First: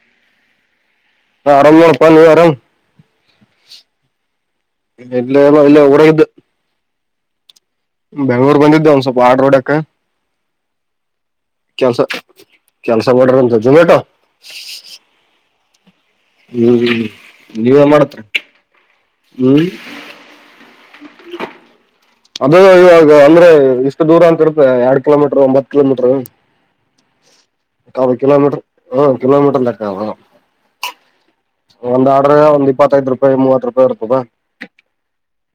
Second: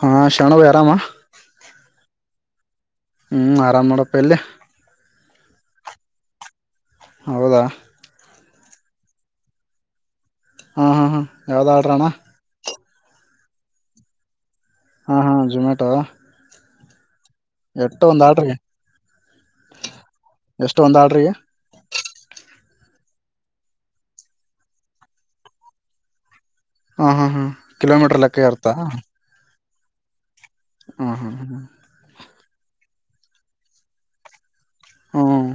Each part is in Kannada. ಹಾ ಶಣವಿ ಆರಾಮ. ಪಲ್ವೋ ಅರಾಮ್. ಹ್ಮ್ ಆರಾಮ್ ನೋಡಪ್ಪ ಇಲ್ಲೆ. ಇಲ್ಲ ಇಲ್ಲ ಉರಗಿದವು ಹೌದಾ ಬೆಂಗ್ಳೂರ್ ಬಂದಿದ್ದೆ ಒಂದ್ ಸ್ವಲ್ಪ ಆರ್ಡ ಹೊಡೆಕ ಹಾ ಹಾ ಹಾ ಯಾವ್ದು ಆರ್ಡ್ರಣ್ಣ ಕೆಲ್ಸ ಮಾಡಡರ್ ಅಂತ ಜಝೊಮ್ಯಾಟೊ [inaudible] ಹಾ ಹಾ ಜಮ [unintelligible] ಟೋ ಹ್ಮ್ [inaudible] ಮಾಡತ್ರಿ ಎಟ್ಒಂದ ಆಾಡ್ರಿಗೆ ಹ್ಮ್ ಎಷ್ಟುಒಂದ್ ಆಾಡ್ರಿಗೆ ಅದ ಇವಾಗ ಅಂದ್ರೆ ಇಷ್ಟು ದೂರ ಅಂತ ಇರುತ್ತೆ ಎರಡ್ ಕಿಲೋಮೀಟರ್ ಒಂಬತ್ ಕಿಲೋಮೀಟರ್ ಹಾ ಹಾ ಹಾ ಕಿಲೋಮೀಟರ್ ಲೆಕ್ಕ ಇರ್ತಾ ಹ ಹ [inaudible] ಹ ಹ್ಮ ಒಂದ ಬರಗ ಒಂದ ಇಪ್ಪತ್ತೈದು ರೂಪಾಯಿ ಮೂವತ್ತು ರೂಪಾಯಿ ಇರ್ತದ ಹ್ಮ್ [inaudible]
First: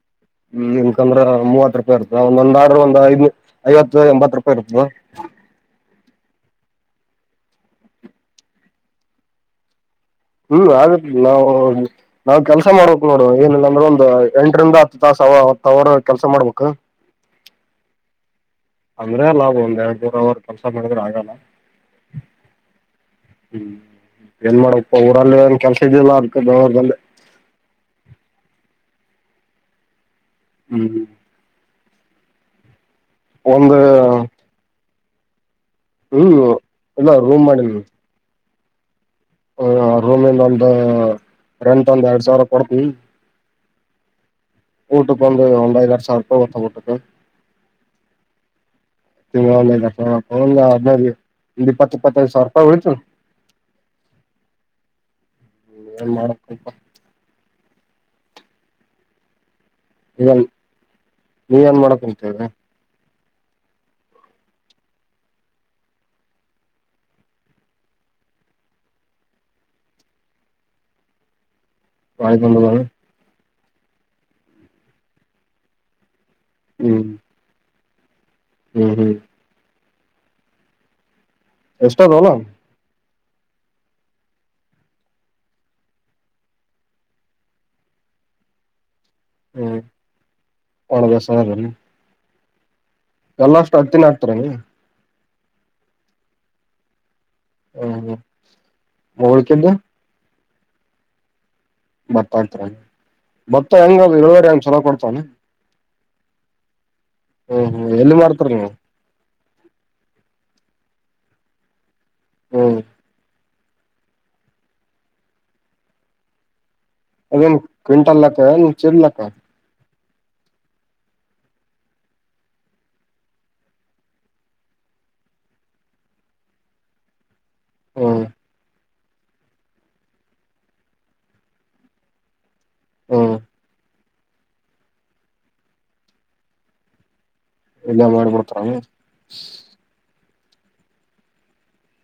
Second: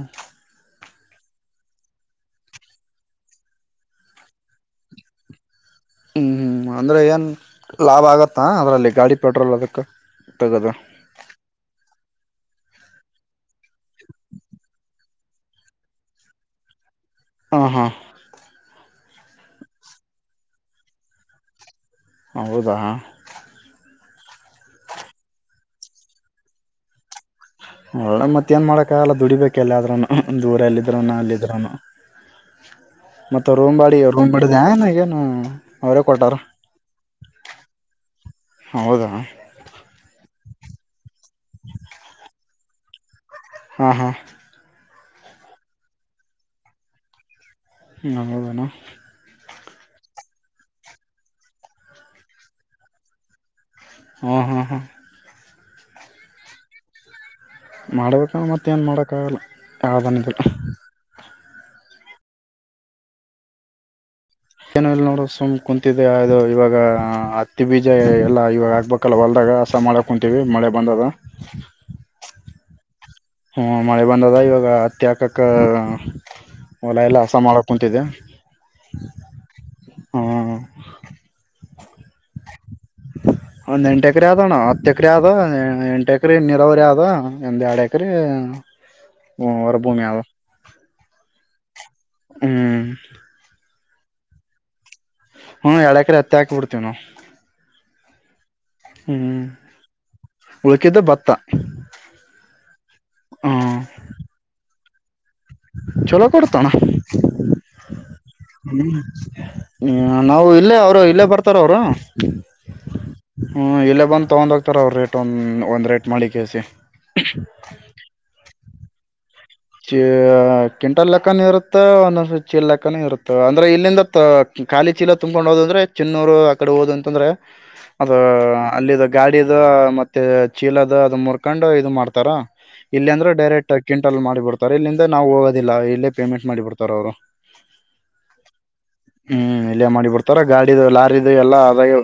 ಯಂದ್ರ ಮೂವತ್ ರೂಪಾಯಿ ಇರ್ತ ಒಂದೊಂದ್ ಆರ್ಡರು ಐವತ್ತು ಎಂಬತ್ತು ರೂಪಾಯಿ ಇರ್ತದ ಹ್ಮ್ ಹ್ಮ್ ಅಂದ್ರೆ ಏನ್ ಲಾಭ ಆಗತ್ತಾ ಅದ್ರಲ್ಲಿ ಗಾಡಿ ಪೆಟ್ರೋಲ್ ಅದಕ್ಕ ಹ್ಮ್ ಆಗತ್ಿಲ್ಲ ನಾವು ನಾವ್ ಕೆಲ್ಸ ಮಾಡಬೇಕ್ ನೋಡು ಏನಿಲ್ಲ ಅಂದ್ರೆ ಒಂದು ಎಂಟರಿಂದ ಹತ್ತು ತಾಸ ಅವ ಅವರು ಕೆಲ್ಸ ಮಾಡ್ಬೇಕ ಹಾ ಹಾ ಅಂದ್ರೆ ಲಾಭ ಒಂದ್ ಎರಡು ನೂರ ಅವರ್ [unintelligible] ಕೆಲ್ಸ ಮಾಡಿದ್ರೆ ಆಗಲ್ಲ ಹೌದ ಹ್ಮ್ ಏನ್ ಮಾಡಪ್ಪ ಊರಲ್ಲಿ ಏನ್ ಕೆಲ್ಸ ಇದಿಲ್ಲ ಅದಕ ಬೆಂಗಳೂರು ಬಂದೆ ಒಳ್ಳೆ ಮತ್ತ್ ಏನ್ ಮಾಡಕ್ಕ ಆಗಲ್ಲ ದುಡಿಬೇಕ ಎಲ್ಲ ಅದ್ರೂನು ಹ್ಮ್ ದೂರಲ್ಲಿದ್ರುನು ಅಲ್ಲಿದ್ರುನು [inaudible] [inaudible] ಮತ್ ಒಂದು ರೂಮ್ ಬಾಡಿಗಿ ರೂಮ್ ಮಡಿದಾನ ಹ್ಮ್ [unintelligible] ಹ್ಮ್ ಅಲ್ಲ ರೂಮ್ ಮಾಡಿನಿ ಹೌದಾ ಹ ರೂಮಿಂದೊಂದು ಎಂಟ್ ಒಂದ ಎರಡ್ ಸಾವಿರ ಬಡಿ [unintelligible] ಹಾ ಹಾ. ಊಟುಕ್ ಒಂದು ಒಂದ್ ಐದರ್ ಸಾವ್ರ್ ರೂಪಾಯ್ ವೊತ್ತ್ ಊಟಕ್ಕ. ಹ್ಮ್ ಹೌದೇನೋ. ಇನ್ನೊಂದ್ ಐದಪ್ಪ ಒಂದ್ ಹದ್ನೈದ್ ದಿಸ್ ಒಂದ್ ಇಪ್ಪತ್ ಇಪ್ಪತ್ತೈದ್ ಸಾವ್ರ್ ರೂಪಾಯ್ ಉಳಿತು. ಹ್ಮ ಹಾ ಹಾ. ಏನ್ ಮಾಡಪ್ ಬಿಪ್ಪಾ. ಮಾಡ್ಬೇಕೇನೋ ಮತ್ ಏನ್ ಮಾಡೋಕ್ಕಾಗಲ್ಲ. ಹಾಗ್ ಅನ್ಬುಟ್ಟಾ. ನೀವ್ ಏನ್ ಮಾಡಕ್ ಕುಂತ್ಕೊಂಡ್ರ. ಏನು ಇಲ್ ನೋಡು ಸುಮ್ ಕುಂತಿದ್ದೆ ಅದು ಇವಾಗ ಹತ್ತಿ ಬೀಜ ಎಲ್ಲಾ ಇವಾಗ ಆಗ್ಬೇಕಲ್ಲ ಹೊಲ್ದಾಗ ಹಸ ಮಾಡಕ್ ಕುಂತೀವಿ ಮಳೆ ಬಂದದ. ವಾಯುಗ್ ಬಂದದ ಅದು. ಹ್ಮ ಮಳೆ ಬಂದದ ಇವಾಗ ಹತ್ತಿ ಹಾಕಕ. ಒಲ ಹ್ಮ್ ಎಲ್ಲ ಹಸ ಮಾಡಕ್ ಕುಂತಿದೆ. ಹ್ಮ್ ಹ್ಮ್. ಹ್ಮ್ ಎಷ್ಟದ್ ಒಲ. ಒಂದ್ ಎಂಟ ಎಕ್ರೆ ಆದಣ್ಣ ಹತ್ ಎಕರೆ ಆದಾವ್ ಎಂಟು ಎಕ್ರೆ ನೀರಾವರಿ ಆದ ಒಂದ್ ಎರಡ್ ಎಕ್ರೆ. ಹ್ಮ್ ಒಳದ ಸರ್ ಏನ. ಹ್ಮ್ ಎಲ್ಲಷ್ ಟತಿನ್ ಅತ್ರೆ. ಹ್ಮ ಎಡ್ ಎಕ್ರೆ ಹತ್ತಿ ಹಾಕ್ ಬಿಡ್ತಿವ್ ನಾವ್. ಹ್ಮ್ ಹು. ಮೋಳ್ಕ್ಯಾಂದ. ಉಳ್ಕಿದ್ದು ಭತ್ತ. ಭತ್ತ ಅಂತರ್ ಹ್ಞೂ ಮತ್ತ ಹೆಂಗ ಇಳುವರಿ ಹಂಗ್ ಚಲೋ ಕೊಡ್ತ್ ಚನ. ಚಲೋ ಕೊಡ್ತೋಣ. ಹ್ಮ್ ಹ್ಮ್ ಎಲ್ಲಿ ಮಾಡ್ತರ್ ನೀವು. ಹ್ಮ ನಾವು ಇಲ್ಲೇ ಅವ್ರು ಇಲ್ಲೇ ಬರ್ತಾರ್ ಅವ್ರು. [unintelligible] ಹ್ಮ್ ಹ್ಞೂ ಇಲ್ಲೇ ಬಂದ್ ತಗೊಂಡ್ ಹೋಗ್ತಾರ್ ಅವ್ರ್ ರೇಟ್ ಒಂದ್ ಒಂದ್ ರೇಟ್ ಮಾಡಿ ಕೆಸಿ. ಅದೇನ್ ಕ್ವಿಂಟಲ್ ಲೆಕ್ಕ ಏನ್. ಚಿರ್ಲಕ್ಕ. ಚಿ ಕಿಂಟಲ್ ಲೆಕ್ಕನ ಇರುತ್ತೆ ಒಂದೊಂದ್ ಚೀಲ್ ಲೆಕ್ಕನ ಇರುತ್ತ ಅಂದ್ರೆ ಇಲ್ಲಿಂದ ಖಾಲಿ ಚೀಲ ತುಂಬ್ಕೊಂಡ್ ಹೋದ್ ಅಂದ್ರೆ ಚಿನ್ನೂರು ಆ ಕಡೆ ಹೋದ್ ಅಂತಂದ್ರೆ. ಅದ ಹ್ಮ್ ಅಲ್ಲಿದಗ್ ಗಾಡಿದ ಮತ್ತೆ ಚೀಲದ ಅದ ಮುರ್ಕೊಂಡು ಇದು ಮಾಡ್ತಾರ. ಇಲ್ಲಿ ಅಂದ್ರ್ ಹ್ಮ್ ಡೈರೆಕ್ಟ್ ಆಗ್ ಕಂಟಲ್ ಮಾಡ್ [unintelligible] ತರ ಇಲ್ಲಿಂದ ನಾವು ಹೋಗೋದಿಲ್ಲ ಇಲ್ಲೇ ಪೇಮೆಂಟ್ ಮಾಡಿ ಬಿಡ್ತಾರ ಅವರು ಇಲ್ಲೆ ಮಾಡ್ಬಿಡ್ತಾರ ಆ ತರ ಗಾಡಿದು ಲಾರಿದು ಎಲ್ಲ ಅದಾಗೆ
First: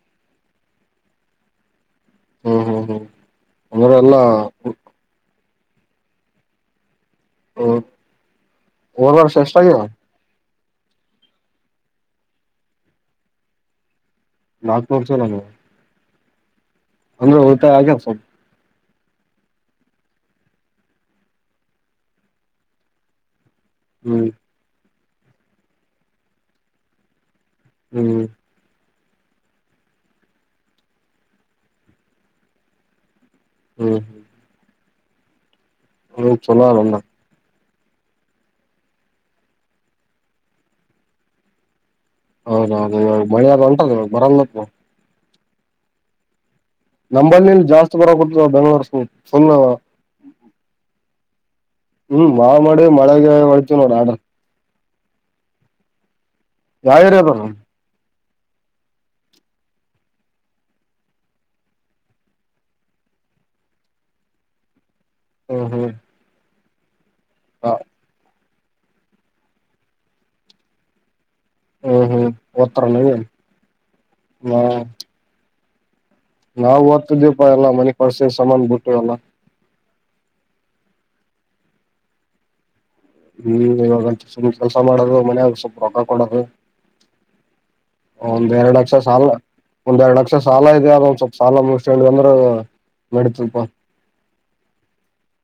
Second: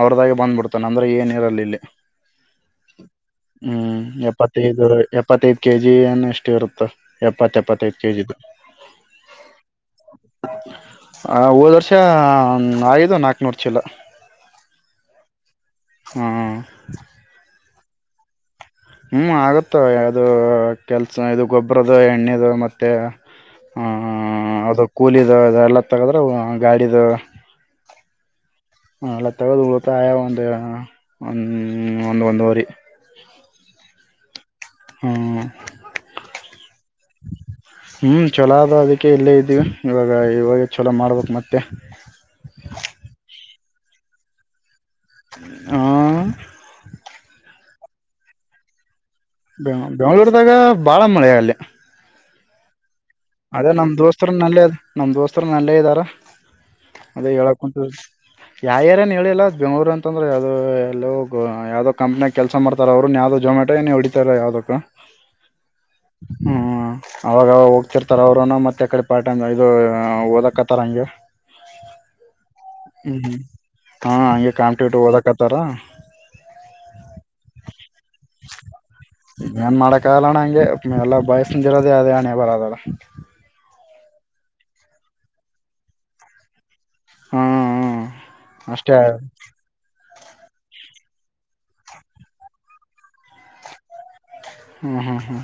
ಅವ್ರ್ದಾಗೆ ಬಂದ್ಬಿಡ್ತಾನ್ ಅಂದ್ರೆ ಏನ್ ಇರಲ್ ಇಲ್ಲಿ ಹ್ಮ್ ಹ್ಮ್ ಹ್ಮ್ ಅಂದ್ರೆ ಹ್ಮ್ ಎಲ್ಲಾ ಎಪ್ಪತ್ತೈದು ಇಪ್ಪತ್ತೈದು ಕೆ ಜಿ ಏನ್ ಎಷ್ಟ್ ಇರುತ್ ಹ ಓದ್ ವರ್ಷ [unintelligible] ಆ ಹೋದ್ ವರ್ಷ ಆಗ್ಯಾದ ಒಂದ್ ನಾಕ್ನೂರ್ ಚೀಲ ನಾಲ್ಕ್ ನೂರ್ ಚೀಲನ? ಹ್ಮ್ ಹಂದ್ರ ಹತ ಆಗ್ಯಾದ್ [unintelligible] ಹ್ಮ್ ಆಗುತ್ತ ಯಾದು ಕೆಲ್ಸ ಇದು ಗೊಬ್ರದ ಎಣ್ಣೆದು ಮತ್ತೆ ಹ್ಮ ಹ್ಮ್ ಅದು ಕೂಲಿದ ಅದು ಎಲ್ಲ ತಗದ್ರೆ, ಗಾಡಿದು ಹ್ಮ್ ಅವೆಲ್ಲ ತಗ್ದ ಉಳ್ತಾಯ ಒಂದ್ ಹ ಒಂದ್ ಒಂದು ವರಿ ಹ್ಮ್ ಹ್ಮ್ ಹ್ಮ [unintelligible] ಹ್ಮ್ ಚಲೋ ಅದು ಅದಕ್ಕೆ ಇಲ್ಲೇ ಇದ್ದೀವಿ ಇವಾಗ ಇವಾಗ ಚಲೋ ಮಾಡ್ಬೇಕ್ ಮತ್ತೆ ಹೌದೌದು ಮಳೆಗ್ [unintelligible] ಬರಲ್ ಆಹ್ ನಂಬಲ್ಲಿಲ್ಲಿ ಜಾಸ್ತಿ ಬರ ಕೊಟ್ಟತದ ಬೆಂಗ್ಳೂರ್ನ ಬೆಂಗ್ ಬೆಂಗ್ಗಳೂರ್ದಾಗ ಬಾಳ ಮಳೆಯಾಳ್ಳಿ ಹ್ಮ್ ಮಾ [unintelligible] ಮಳೆಗೆ ಒಳತ ನಮ್ ನೋಡ ದೋಸ್ತರನ್ ಅಲ್ಲೇ ಅದ ನಮ್ ದೋಸ್ತರನು ಅಲ್ಲೇ ಇದ್ದಾರ ಯಾವ ಅದೇ ಏರಿಯಾದ ಹೇಳಕ್ ಉಂಟು ಯಾ ಏರ್ಯ ಏನ್ ಹೇಳಿಲ್ಲ ಬೆಂಗ್ಳೂರು ಅಂತಂದ್ರರೆ ಯಾದೋ ಎಲ್ಲೋ ಯಾವ್ದೋ ಕಂಪ್ನಿಯಾಗ ಕೆಲ್ ಸ ಮಾಡ್ತಾರ ಅವ್ರು ಯಾವ್ದೋ ಜೊಮ್ಯಾಟೊ ಏನೊ ಹೊಡತಾರೆ ಯಾದುಕ್ಕೋ ಹ್ಮ ಹ್ಮ ಹಾ ಅವಾಗ್ ಅವಾಗ ಅವ್ರುನು ಮತ್ತೆ ಅ ಕಡೆ ಪಾರ್ಟ್ ಟೈಮ್ ಇದು ಓದಕತ್ತಾರ ಹಂಗೆ ಹ್ಮ್ ಹ್ಮ್ ನೀವ ಹ್ಮ್ ಹ್ಮ್ ಹಾ ಹಂಗೆ ಕಾಣ್ಟಿಟ್ಟು ಓದಕತ್ತಾರ ನಾವು ಓದ್ತಿದಿವಪ್ಪಾ ಎಲ್ಲಾ ಮನೆ ಕಸಿ ಸಾಮಾನ್ ಬಿಟ್ಟು ಎಲ್ಲ. ಕಾಲಣ ಹಂಗೆ ಎಲ್ಲ ಬಯಸ್ಸ ನಿಂದಿರೋದೇ ಅದೇ ಹಣೆ ಬರೋದಲ್ಲ. ಹ್ಮ್ ಇವಾಗಂತ ಸುಮ್ಮ್ ಕೆಲ್ಸ ಮಾಡದು ಮನ್ಯಾಗ ಸ್ವಪ್ ರೊಕ್ಕ ಕೊಡದು. ಹ್ಮ ಹ್ಮ್ ಒಂದ ಎರಡು ಲಕ್ಷ ಅಷ್ಟೇ ಸಾಲ ಒಂದೆರಡು ಲಕ್ಶ್ ಸಾಲ ಇದ ಅ ಒಂದ್ ಸ್ವಲ್ಪ ಸಾಲ ಮುಗ್ಸ್ಕ್ಯಾಂಡ್ ಅಂದ್ರ ನಡಿತದ್ ಪ. ಹಾ ಹಾ ಹಾ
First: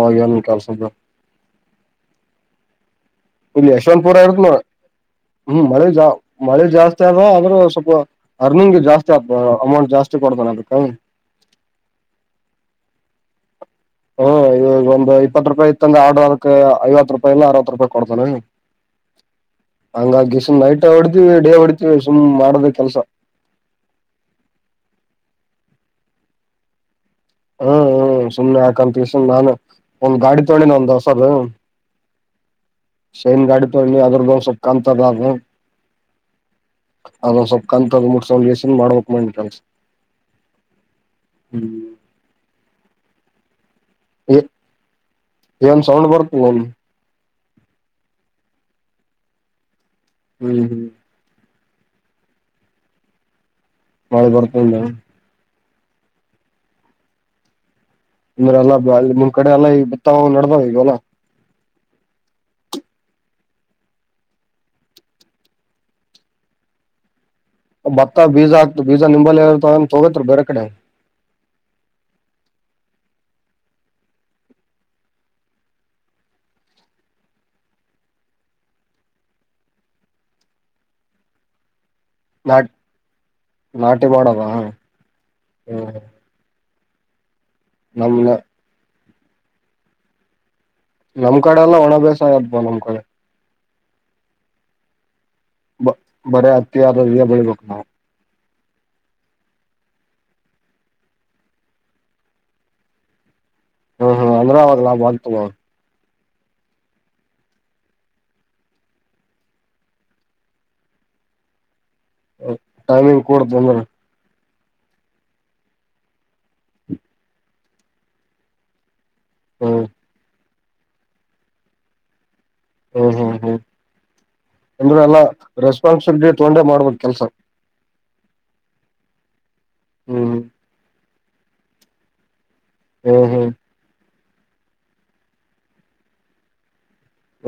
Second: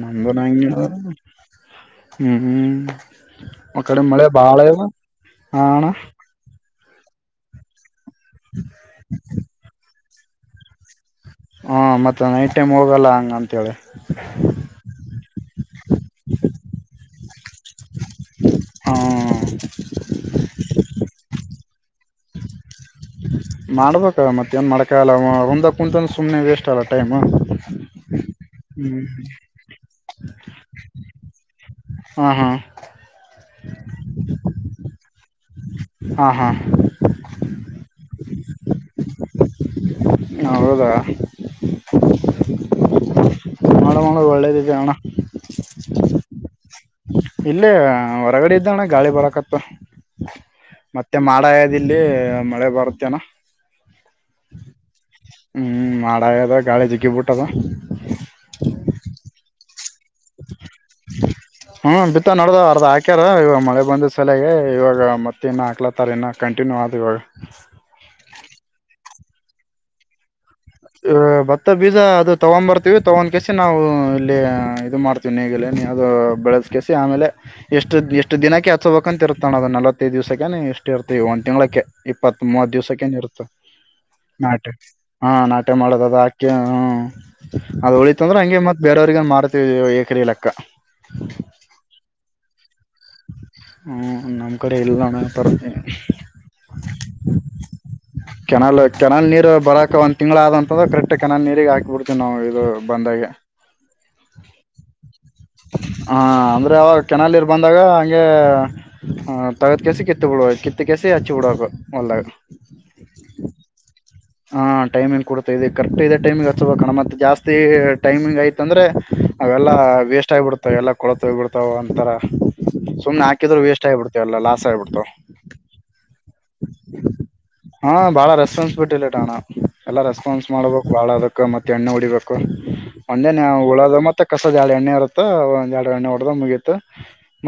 ಅವಾಗ ಏನ್ ಕೆಲ್ಸ ರ ಹ್ಮ್-ಹ್ಮ್ ಇಲ್ಲಿ ಯಶವಂತಪುರ ಇರುತ್ನ ಹ್ಮ ಹಾ ಮಳೆ ಅಣ್ಣ ಜಾ ಮಳೆ ಜಾಸ್ ತ್ಯದ ಆದ್ರು ಸ್ವಲ್ಪ ಅರ್ನಿಂಗ್ ಜಾಸ್ತಿ ಆಗ್ ಅಮೌಂಟ್ ಜಾಸ್ ಹೆಚ್ಚು ಕೊಡ್ತನಾ ಅದಕ್ಕ? ಹಾ ಮತ್ತ ನೈಟ್ ಟೈಮ್ ಹೋಗಲ್ಲ ಹಂಗ್ ಅಂತೇಳಿ. ಹ್ಮ ಇವಾಗ ಒಂದು ಇಪ್ಪತ್ತು ರೂಪಾಯಿ ದಂಗ ಆಡದಕ್ ಐವತ್ತು ರೂಪಾಯಿ ಇಲ್ಲ ಅರವತ್ತು ರೂಪಾಯಿ ಕೊಡ್ತಾನ. ಹ ಹಂಗಾಗಿಶ್ ನೈಟ್ ಹೊಡಿತಿವಿ ಡೇ ಹೊಡಿತಿವಿ ಸುಮ್ ಮಾಡೋದ ಕೆಲಸ. ಮಾಡ್ಬೇಕ ಮತ್ತ ಏನ್ ಮಾಡಕಾಗಲ್ಲ ಒಂದ ಕುಂತನ್ ಸುಮನೆ ವೇಸ್ಟ್ ಅಗ ಹ್ಮ್-ಹ್ಮ್ ಸುಮ್ನೆ ಹ್ಮ್ ಹಾಕಂತಿಸ್ ಅಂತ್ ನಾನು ಒಂದ್ ಗಾಡಿ ತೊಳಿ ನಂದಸ್ [unintelligible] ಹಾ ಹಾ ಶೈನ್ ಗಾಡಿ ತೊಳಿ ನೀ ಅದ್ರುದೊಂದ್ ಸ್ವಲ್ಪ ಕಂತದ. ಹ್ಮ ಹಾ ಹಾ ಅದೊಂದ್ ಸ್ವಲ್ಪ್ ಕಂತದ್ ಮುಟ್ ಸೊಲ್ಯೂಷನ್ ಮಾಡ್ಬೇಕ್ ಮಂಡ್ [unintelligible] ಹೌದಾ [unintelligible] ಮಾಡು ಮಾಡು ಒಳ್ಳೇದಿದೆ ಅಣ. ಏನ್ ಸೌಂಡ್ ಬರ್ಕನನ್? ಇಲ್ಲೇ ಹೊರಗಡೆ ಇದ್ದಣ್ಣ ಗಾಳಿ ಬರಕತ್ತ ಹ್ಮ್ ಮತ್ತೆ ಮಾಡ ಇಲ್ಲಿ ಮಳೆ ಬರುತ್ತೇನಾ? ಮಳೆ ಬರತ್ತಂದ ಹ್ಮ್ ಮಾಡಾಗದ ಗಾಳಿ ಜಿಗ್ಗಿ ಬಿಟ್ಟದ. ತವ್ ನಡ್ದಾವ್ ಈಗ್ ಹೊಲ? ಹ್ಮ ಬಿತ್ತ ನೋಡ್ದ ಅರ್ದ ಹಾಕ್ಯಾರ ಇವಾಗ ಮಳೆ ಬಂದ್ ಸಲ್ಯಾಗ ಇವಾಗ ಮತ್ತೆ ಇನ್ನ ಹಾಕ್ಲತ್ತಾರ ಇನ್ನು ಕಂಟಿನ್ಯೂ ಆದ್ ಇವಾಗ. ಭತ್ತ ಬೀಜ ಆಗ್ತು ಬೀಜಾ ನಿಂಬಲ್ಲಿ ಏನ ತಗೋ ತಗೋತ್ರಿ ಬೇರೆ ಕಡೆ? ಭತ್ತ ಬೀಜ ಅದು ತಗೊನ್ ಬರ್ತೀವಿ ತಗೊನ್ ಕೆಸಿ ನಾವು ಇಲ್ಲಿ ಇದು ಮಾಡ್ತೀವಿ ನೀಗಿಲ ನೀ ಅದು ಬೆಳದ್ ಕೆಸಿ ಆಮೇಲೆ ಎಷ್ಟು ಎಷ್ಟ ದಿನಕ್ಕೆ ಹಚ್ಬೇಕಂತ ಇರ್ತಾನ ಅದು ನಲ್ವತ್ತೈದು ದಿವ್ಸಕ್ಕೆ ಎಷ್ಟು ಇರ್ತೀವಿ ಒಂದ್ ತಿಂಗ್ಳಕ್ಕೆ. ಇಪ್ಪತ್ ಮೂವತ್ ನಾಟಿ ದಿವ್ಸಕ್ಕೇನ್ ಇರುತ್ತ ನಾಟಿ ಮಾಡದ ನಾಟೆ ಹಾ ನಾಟ್ ಟೆ ಹ್ಮ್ ಮಾಡೋದದ ಆಕೆ ಅದ್ ನಮ್ನೆ ಉಳಿತಂದ್ರ್ ಹಂಗೆ ಮತ್ ಬೇರೆವ್ರ್ ತಿರ್ಗ ಮಾಡ್ತಿವಿ ಏ ಎಕ್ರೆ ಲೆಕ್ಕ. ನಮ್ ಕಡೆ ಎಲ್ಲ ಒಣ ಬೇಸಯ ಅಬ್ಬ ನೋಡ್ ಹು ನಮ್ ಕಡೆ ಎಲ್ ಅಣ್ಣ. ಬ ಬರೆ ಹತ್ತಿ ಅದು ಇದ ಬೆಳಿಬೇಕು ನಾವು. ಕೆನಾಲ್ ಕೆನಾಲ್ ನೀರು ಬರಕ ಒಂದ್ ತಿಂಗ್ಳ್ ಆದಂತಂದ್ರ ಕರೆಕ್ಟ್ ಕೆನಲ್ ನೀರಿಗೆ ಹಾಕಿ ಬಿಡ್ತೇವಿ ನಾವು ಇದು ಬಂದಾಗೆ. ಹಾ ಹಾ ಅಂದ್ರಲ ವಲ್ತ್ ಮ. ಹಾ ಅಂದ್ರೆ ಅವಾಗ್ ಕೆನಾಲ್ ನೀರ್ ಬಂದ್ ತಗ ಹಂಗೆ ತಗದ್ ಕೇಸಿ ಕಿತ್ತ ಬಿಡುವ ಕಿತ್ತ ಕೇಸಿ ಹಚ್ಚಿ ಬಿಡಕು. ಟೈಮಿಂಗ್ ಕೊಡತ್ ಬಂದ್ರ. ಹಾ ಟೈಮಿಂಗ್ ಕೊಡ್ತ ಇದೆ ಕರೆಕ್ಟ್ ಇದೆ ಟೈಮಿಗ್ ಹಚ್ಬೇಕಣ ಮತ್ತ ಜಾಸ್ತಿ ಟೈಮಿಂಗ್ ಆಯ್ತಂದ್ರೆ. ಅವೆಲ್ಲ ಹ್ಮ್ ವೇಸ್ಟ್ ಆಗ್ಬಿಡ್ತ್ ತ ಎಲ್ಲ ಕೊಳ್ತಾಗ್ ಬಿಡ್ತಾವ್ ಅಂಥರ. ಹ್ಮ್ ಹ್ಮ್ ಹ್ಮ್ ಅಂದ್ರೆ ಆಗಿಬಿಡ್ತಾವ ಎಲ್ಲ ರೆಸ್ಪಾನ್ಸಿಬಿಲಿಟಿ ತಗೊಂಡೆ ಮಾಡ್ಬೇಕ್ ಕೆಲ್ಸ. ಹಾ ಬಾಳ ರೆಸ್ಪಾನ್ ಬಿಟ್ ಇಲ್ ಟಣ. ಎಲ್ಲಾ ಹ್ಮ್ ರೆಸ್ಪಾನ್ಸ್ ಮಾಡ್ಬೇಕ್ ಬಾಳ ಅದಕ್ ಕ್ಕ ಮತ್ ಎಣ್ಣೆ ಒಡಿಬೇಕು. ಹ್ಮ್ ಹ್ಮ್ ಒಂದೇನೆ ಹ್ಮ್ ಉಳದು ಮತ್ತಕ್ ಕಸದ ಎರ್ಡ್ ಎಣ್ಣೆ ಇರುತ್ತ ಒಂದು ಎಡ್ ಎಣ್ಣೆ ಹೊಡೆದ್ ಮುಗಿತು.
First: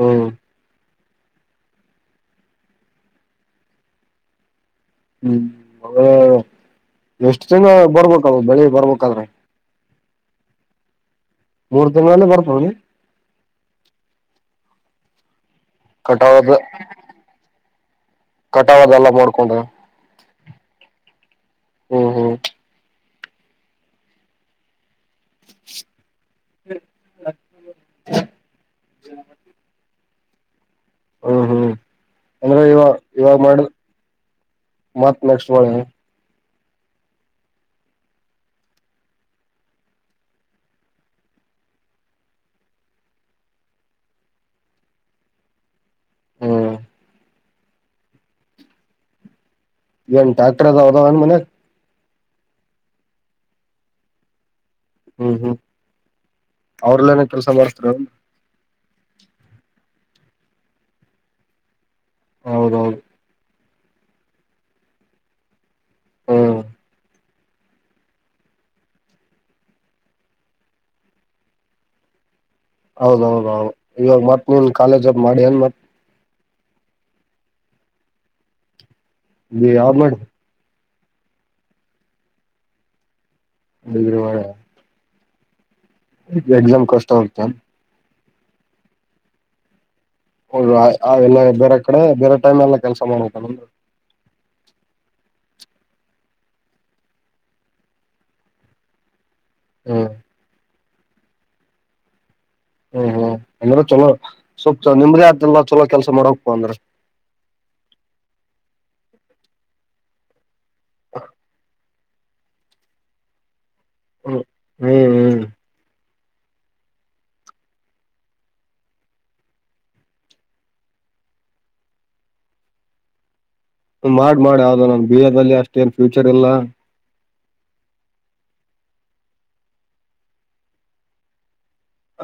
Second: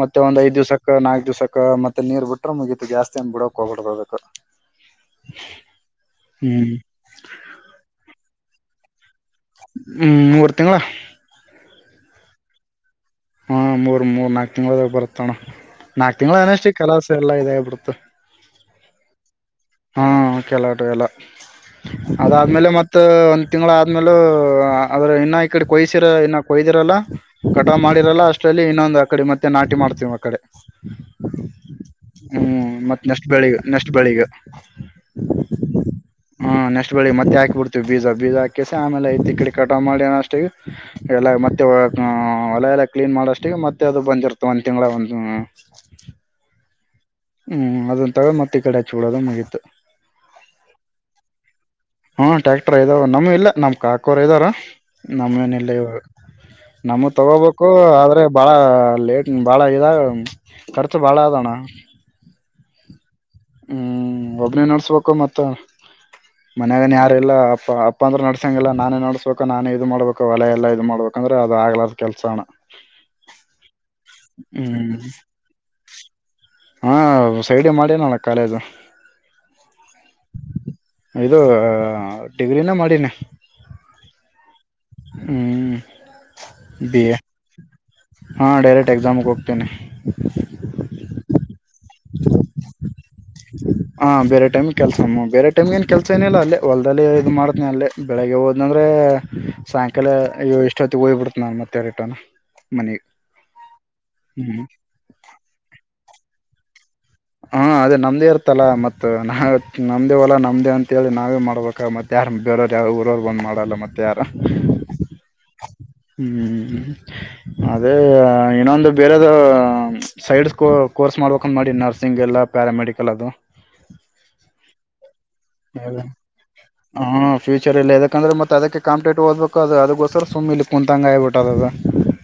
ಮತ್ತೆ ಹ್ಮ್ ಒಂದ್ ಐದ್ ದಿವ್ಸಕ್ ಕ ನಾಕ್ ದಿವ್ಸಕ ಮತ್ತೆ ನೀರ್ ಬಿಟ್ರೆ ಮುಗಿತು ಜಾಸ್ತಿ ಬಿಡೋಕ್ ಹೋಗ್ಬಡ್ದ ಅದಕ. ಹ್ಮ್ ಹೌ ಓ ಎಷ್ಟ್ ಜನ ಬರ್ಬೇಕಲ್ ಬೆಳಿಗ್ ಬರ್ಬಕ್ ಕದ್ರೆ. ಹ್ಮ್ ಮೂರ್ ತಿಂಗ್ಳ. ಮೂರ್ ತಿಂಗ್ಳಲ್ಲಿ ಬಾರ್ತದ್ನಿ. ನಿಮ್ಮದ್ರಾಗ್ ಬರುತ್ ಅಣ್ಣ. ನಾಕ್ ತಿಂಗ್ಳ ಕಟಾವದ ಅನಷ್ಟೇ ಕೆಲಸ ಎಲ್ಲ ಇದ್ ಆಗ್ಬಿಡ್ ತ್. ಕಟಾವ್ ಅದೆಲ್ಲಾ ಬಡ್ ಹಾ ಕೆಲಾಟ್ ಎಲ್ಲಾ ಹ್ಮ್ ಹ್ಮ್ ಅದಾದ್ಮೇಲೆ ಮತ್ ಮತ್ ಒಂದ್ ತಿಂಗಳ ಆದ್ಮೇಲು ಆ ಅದರ್ ಇನ್ನ ಈ ಕಡಿ ಕೊಯ್ಸಿರ ಕೊಯ್ದಿರಲ್ಲಾ ಕಟಾವ್ ಮಾಡಿರಲ್ಲ ಅಷ್ಟ್ರಲ್ಲಿ ಇನ್ನೊಂದ್ ಅಕಡಿ ಮತ್ತೆ ನಾಟಿ ಮಾಡ್ತೀವಿ ಮತ್ ಕಡೆ ಹ್ಮ್ ಹ್ಮ್ ಅಂದ್ರೆ ಹ್ಮ್ ಮತ್ತ ನೆಕ್ಸ್ಟ್ ಬೆಳಿಗ ನೆಕ್ಸ್ಟ್ ಬೆಳಿಗ ಮತ್ತ್ ನೆಕ್ಸ್ಟ್ ಬೆಳಿಗ ಹಾ ನೆಕ್ಸ್ಟ್ ಬೆಳಿಗ್ ಮತ್ತೆ ಹಾಕಿ ಬುಡ್ತೀವಿ ಬೀಜ ಬೀಜ ಹಾಕೆಸಿ ಆಮೇಲೆ ಐತಿ ಇಕಡಿ ಕಟಾವ್ ಮಾಡಿ ಅ ಅಷ್ಟಿಗೆ ಎಲ್ಲಾ ಮತ್ತೆ ಹೊ ಹ್ಮ್ ಹೊಲಾ ಎಲ್ಲಾ ಕ್ಲೀನ್ ಮಾಡೋಷ್ಟಿಗಿ ಮತ್ತೆ ಅದು ಬಂದಿರ್ತ ಒಂದ್ ತಿಂಗಳಾಗ ಒಂದ್ ಹ ಓ ಹ್ಮ್ ಅದನ್ ತಗದ ಮತ್ತ ಈಕಡೆ ಹಚ್ಚ ಬಿಡೋದು ಮುಗಿತ ಈಗೆನ್ ಟ್ಯಾಕ್ಟರ್ ಅದ ಅದಾವ ಎನ್ ಮನ್ಯಾಗ ಹ್ಮ ಟ್ಯಾಕ್ಟರ್ ಇದಾವ ನಮ್ಮೂ ಇಲ್ಲ ನಮ್ ಕಾಕೋರ್ ಇದಾರ ಹ್ಮ್ ನಮ್ಮೂ ಎನ್ ಹ್ಮ್ ಇಲ್ಲಾ ಇವಾಗ್ ನಮ್ಮೂ ಅವ್ರಲ್ಲೇನ ಕೆಲ್ಸ ತಗೋಬೇಕು ಮಾಡಸ್ತಾರ ಆದ್ರೆ ಬಾಳ ಲೇಟ್ ಭಾಳಾ ಇದಾಗ ಖರ್ಚು ಭಾಳ ಅದಾಣ್ಣ ಹೌದೌದು ಹ್ಮ್ ಒಬ್ಬ್ನೇ ನಡ್ಸ್ಬೇಕು ಮತ್ತಾ ಹ್ಮ್ ಮನ್ಯಾಗನ ಯಾರ್ ಇಲ್ಲಾ ಅಪ್ಪ ಅಪ್ಪ ಅಂದ್ರ ನಡ್ಸಂಗಿಲ್ಲಾ ನಾನೇ ನಡ್ಸ್ಬೇಕು ನಾನೇ ಇದ್ ಮಾಡ್ಬೇಕ ಅವೆಲ್ಲಾ ಎಲ್ಲಾ ಇದ ಮಾಡ್ಬೇಕಂದ್ರ ಅದ ಆಗ್ಲಾರದ ಕೆಲ್ಸಾ ಅಣ್ಣಾ ಹೌದೌದೌದು ಇವಾಗ ಮತ್ ನೀನ್ ಹ್ಮ್ ಕಾಲೇಜ್ ಮಾಡಿ ಎನ್ ಮತ್ ಹಾ ಸೈಡಿಗ್ ಮಾಡಿನಿ ಅಣ್ಣಾ ಕಾಲೇಜ್ ಯಾವ್ದ್ ಮಾಡಿ ಇದು ಡಿಗ್ರಿನ ಮಾಡಿನಿ ಅಂದ್ರ ಇವಾಗ ಹ್ಮ್ ಎಕ್ಸಾಮ್ ಬಿ ಕಷ್ಟಾ ಎ ಆಗ್ತೆನ್ ಹಾ ಡೈರೆಕ್ಟ್ ಎಕ್ಸಾಮ್ಗ ಹೋಗ್ತೇನ ಹೌದ ಆ ಆ ಬೇರೆ ಕಡೆ ಬೇರೆ ಟೈಮೆಲ್ಲಾ ಕೆಲ್ಸಾ ಮಾಡ್ಬೇಕ್ ಏನ ಟೈಮಿಗೆ ಕೆಲ್ಸ ಮ್ ಬೇರೆ ಟೈಮ್ಗೆನ್ ಕೆಲ್ಸಾ ಏನಿಲ್ಲಾ ಅಲ್ಲೆ ಹೊಲ್ದಲ್ಲಿ ಇದ ಮಾಡ್ತೀನ ಅಲ್ಲಿ ಬೆಳಿಗ್ಗೆ ಹೊದನಂದ್ರೆ ಸಾಯಂಕಾಲ ಹ್ಮ್ ಯೋ ಇಷ್ಟ ಇಷ್ಟೊತ್ತಿಗೆ ಹೋಗ್ಬಿಡ್ತೀನಿ ನಾನ್ ಮತ್ತೆ ರಿಟರ್ನ್ ಮನೆಗೆ ಹ್ಮ್ ಹ್ಮ್ ಅಂದ್ರ ಚಲೋ ಹ್ಮ್ ಸ್ವಲ್ಪ ನಿಮ್ದೇ ಆಯಿತ್ದೆಲ್ಲಾ ಚಲೋ ಕೆಲ್ಸ ತೋ ಮಾಡೋಗಪ್ಪ ಅಂದ್ರ ಹಾ ಅದೇ ನಮ್ದೇ ಇರ್ತಲ್ಲ ಮತ್ ನಾ ನಮ್ದೇ ಹೊಲಾ ನಮ್ದೇ ಅಂತೇಳಿ ನಾವೇ ಮಾಡಬೇಕಾ ಮತ್ತ ಮತ್ತ್ ಯಾರ್ ಬೇರೆರೋ ಯಾರ್ ಊರೋರ್ ಬಂದ ಮಾಡಲ್ಲ ಮತ್ತ ತ್ಯಾರಾ ಹ್ಮ್ ಹ್ಮ್ ಹ್ಮ್ ಅದೇ ಇನ್ನೊಂದು ಬೇರೆದ ಸೈಡ್ ಕೋರ್ ಕೋರ್ಸ್ ಮಾಡಬೇಕಂತ್ ಮಾಡಿನ್ ನರ್ಸ್ ಸಿಂಗಲಾ ಪ್ಯಾರಾಮೆಡಿಕಲ್ ಅದು ಹ್ಮ್ ಮಾಡ್ ಮಾಡ್ ಯಾವ್ದನಾ ಒಂದ್ ಬಿಎ ದಲ್ಲಿ ಅಷ್ಟೇನ್ ಫ್ಯೂಚರ್ ಇಲ್ಲಾ ಫೂಚರ್ಲ್ಲಿ ಯಾಕಂದ್ರೆತ್ತ ಅದಕ್ಕೆ ಕಂಪ್ಲೇಟ್ ಓದಬೇಕು ಅದಕ್ಕೋಸ್ಕ ಸುಮ್ಮ ಇ ಕ ಕುಂತಂ ಆಗಿಬಿಟ್ಟ ಅದದು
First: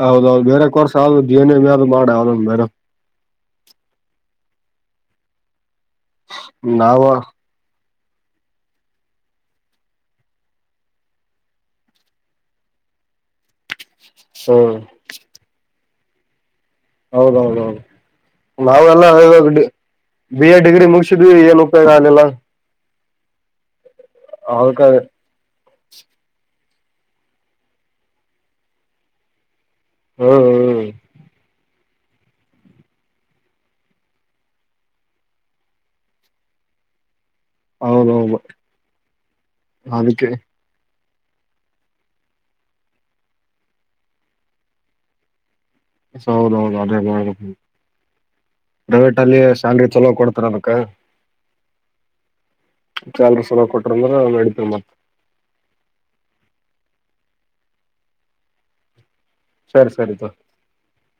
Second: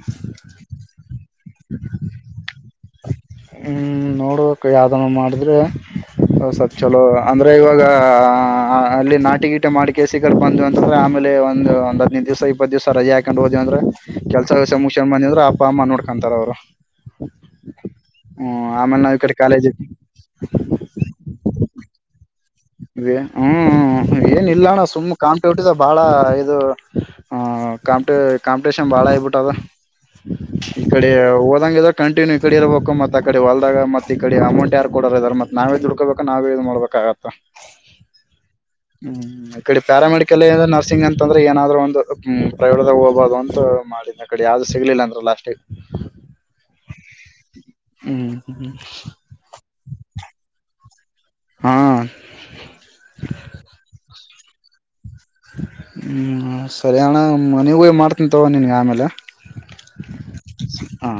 ಹೌದೌದು ಬೇರೆ ಕೋರ್ಸ ಆದದು ಜವನ ಅದು ಮಾಡ ಅವ ಬೇರೆ ಹ ನೋಡೋಕ್ಕೆ ಯಾವವುದನ್ನು ಮಾಡಿದ್ರೆ ಹಸತ್ ಚಲೋ ನಾವ ಅಂದ್ರೆ ಇವಾಗ ಆ ಅಲ್ಲಿ ನಾಟಿಗೀಟ ಮಾಡಿ ಕೆಸ ಕರ್ ಬಂದ್ ಅಂತಂದ್ರೆ ಆಮೇ ಒಂದು ಒಂದ ಹದ್ನೈದು ದಿವ್ಸ ಇಪ್ಪತ್ತು ದಿವಸ ರಜೆ ಹಾಕೊಂಡು ಹೋ್ವಿ ಅಂದ್ರೆ ಹ್ಮ್ ಕೆಲಸಸ ಮುಖ್ಯ ಬಂದಿದ್ರ ಅಮ್ಮ ನೋ ಹಕಂತರೋರರು ಹೌದೌದೌದು ಆಮೇಲೆ ನಾವೆಲ್ಲ ನಾವ್ ಈ ಕಡೆ ಇವಾಗ ಕಾಲೇಜ್ ಬಿ ಎ ಡಿಗ್ರಿ ಮುಗಿಸಿದ್ವಿ ಏನು ಗಾಲಲ್ಲ [unintelligible] ಅ [unintelligible] ಹ್ಮ್ ಏನ್ ಇಲ್ಲ ಅಣ್ಣ ಅದಕ್ಕ ಸುಮ್ ಕಾಂಪಿಟಿದ ಬಾಳ ಇದು ಹ ಕಾಂಪ ಕಾಂಪಿಟೇಷನ್ ಬಾಳ ಆಯಬಿಟ್ಟು ಅದು ಹ್ಮ ಇ ಹ್ಮ್ ಕಡೆ ಅದಂಗ ಇದ ಕಂಟಿನ್ಯೂ ಈ ಕಡೆ ಇರಬೇಕ ಮತ್ ಆ ಕಡೆ ಹೊಲ್ದಾಗ ಮತ್ ಈಡೆ ಅಮೌಂಟ್ ಯಾರ್ ಕಡರ್ ಇದಾರೆ ಮತ್ ನಾವೇ ದುಡ್ಕೋಬೇಕ ನಾವೇ ಇ ಇದ್ ಮಾಡ್ಬೇಕಾಗತ್ತತ್ ಹೌದೌದು ಹ್ಮ್ ಈ ಕಡೆ ಅದಕ್ಕೆ ಪ್ಯಾರಾಮೆಡಿಕಲ್ ನರ್ಸಿಂಗ್ ಅಂತ ಅತ್ತಂದ್ರೆ ಏನಾದ್ರು ಒಂದು ಪ್ರೈವೇಟ್ದಾಗ ಹೋಗಬದು ಅಂತ ಮಾಡಿದ ಕಡೆ ಯಾವ್ದದು ಸಿಗ್ಲಿಲ್ಲ ಅಂದ್ರ ಲಾಸ್ಟಿಗೆ ಹೌದೌದು ಅದೇ ಹ್ಮ್ ಪ್ರೈವೇಟ್ ಅಲ್ಲಿ ಸ್ಯಲ್ರಿ ಚಲೋ ಕೊಡ್ತಾರ ಅದಕ್ಕ ಹಾ ಚಲ್ರು ಸಲ ಕೊಟ್ರ ಅಂದ್ರೆ ನ [unintelligible] ಸಮ [unintelligible] ಹ್ಮ್ ಸರಿ ಅಣ್ಣ ಮನಗ ಮಾಡ್ತನ್ ತವ ನಿನ್ಗೆ ಆಮೇಲೆ ಸರಿ ಸರಿ ಹಾ